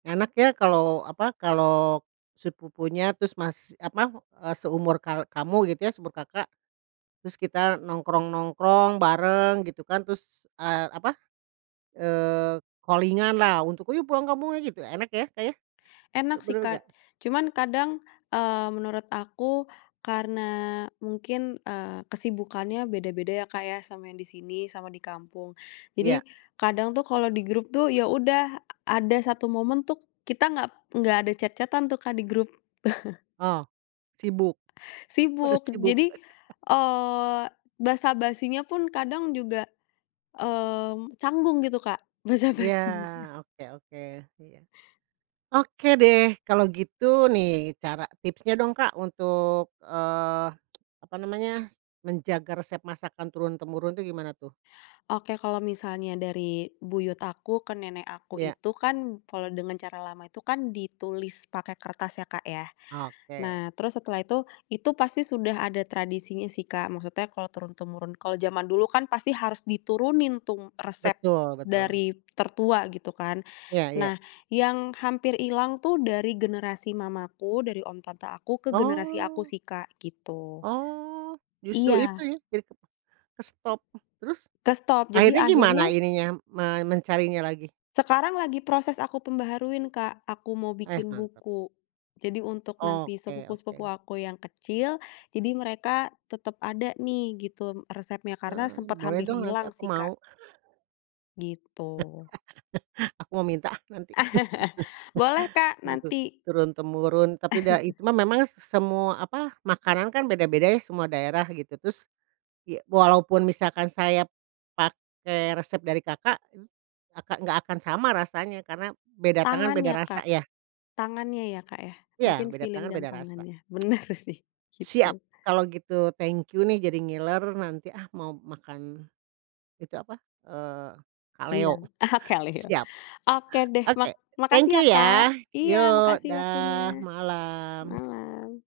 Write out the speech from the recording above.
Enak ya, kalau apa, kalau sepupunya terus mas apa, eee, seumur kal kamu gitu ya, seumur Kakak. Terus kita nongkrong-nongkrong bareng, gitu kan. Terus, eee, apa, eee, calling-an lah untuk, "Ayo, pulang kampung ayo!" gitu, enak ya, Kak, ya. Enak sih, Betul Kak. nggak? Cuman kadang, eee, menurut aku karena mungkin, eee, kesibukannya beda-beda ya, Kak, ya, sama yang di sini, sama di kampung. Iya. Jadi, kadang tuh kalau di grup tuh ya udah, a ada satu momen tuh kita nggak nggak ada chat-chat-an tuh, Kak, di grup. Oh, sibuk. Pada Sibuk, sibuk. jadi, eee, basa-basinya pun kadang juga, mmm, canggung gitu, Kak, Ya, basa-basinya. oke oke, iya. Oke deh, kalau gitu nih, cara tipsnya dong Kak, untuk, eee, apa namanya, menjaga resep masakan turun temurun tuh gimana tuh? Oke, kalau misalnya dari buyut aku ke nenek aku Iya. itu kan, kalau dengan cara lama itu kan ditulis pakai kertas ya, Kak, ya. Oke. Nah, terus setelah itu itu pasti sudah ada tradisinya sih, Kak, maksudnya kalau turun temurun, kalau jaman dulu kan pasti harus diturunin tuh resep Betul betul. dari tertua gitu kan. Iya iya. Nah, yang hampir hilang tuh dari generasi mamaku, dari om tante aku, ke generasi aku Oh. sih Kak, gitu. Oh. Justru itu Iya. ya, jadi ke kestop. Terus, Kestop, jadi akhirnya gimana akhirnya ini nya, me mencarinya lagi? Sekarang lagi proses aku pembaharuin, Kak, aku mau Eh, bikin mantap. buku. Jadi untuk nanti Oke sepupu-sepupu oke. aku yang kecil, jadi mereka tetap ada nih, gitu, resepnya. Karena sempet Mmm, boleh hampir dong nanti hilang aku sih, mau. Kak. Gitu. Aku mau minta ah nanti. Boleh, Kak, gitu, nanti. turun temurun, tapi dai cuma memang s s semua, apa, makanan kan beda-beda ya semua daerah, gitu. Terus, ya, walaupun misalkan saya pakai resep dari Kakak, akak nggak akan sama rasanya, karena beda tangan beda Tangannya, rasa Kak. ya. Tangannya ya, Kak, ya, Ya, mungkin beda feeling tangan dan beda rasa. tangannya. Benar sih, Siap, gitu. kalau gitu, thank you nih jadi ngiler, nanti, ah, mau makan, itu apa, eee, kalio. Rendang, ah kalio. Siap. Oke deh mak Oke, thank makasih you ya, Kak. ya, Iya, yuk, makasih dah, waktunya. malam. Malam.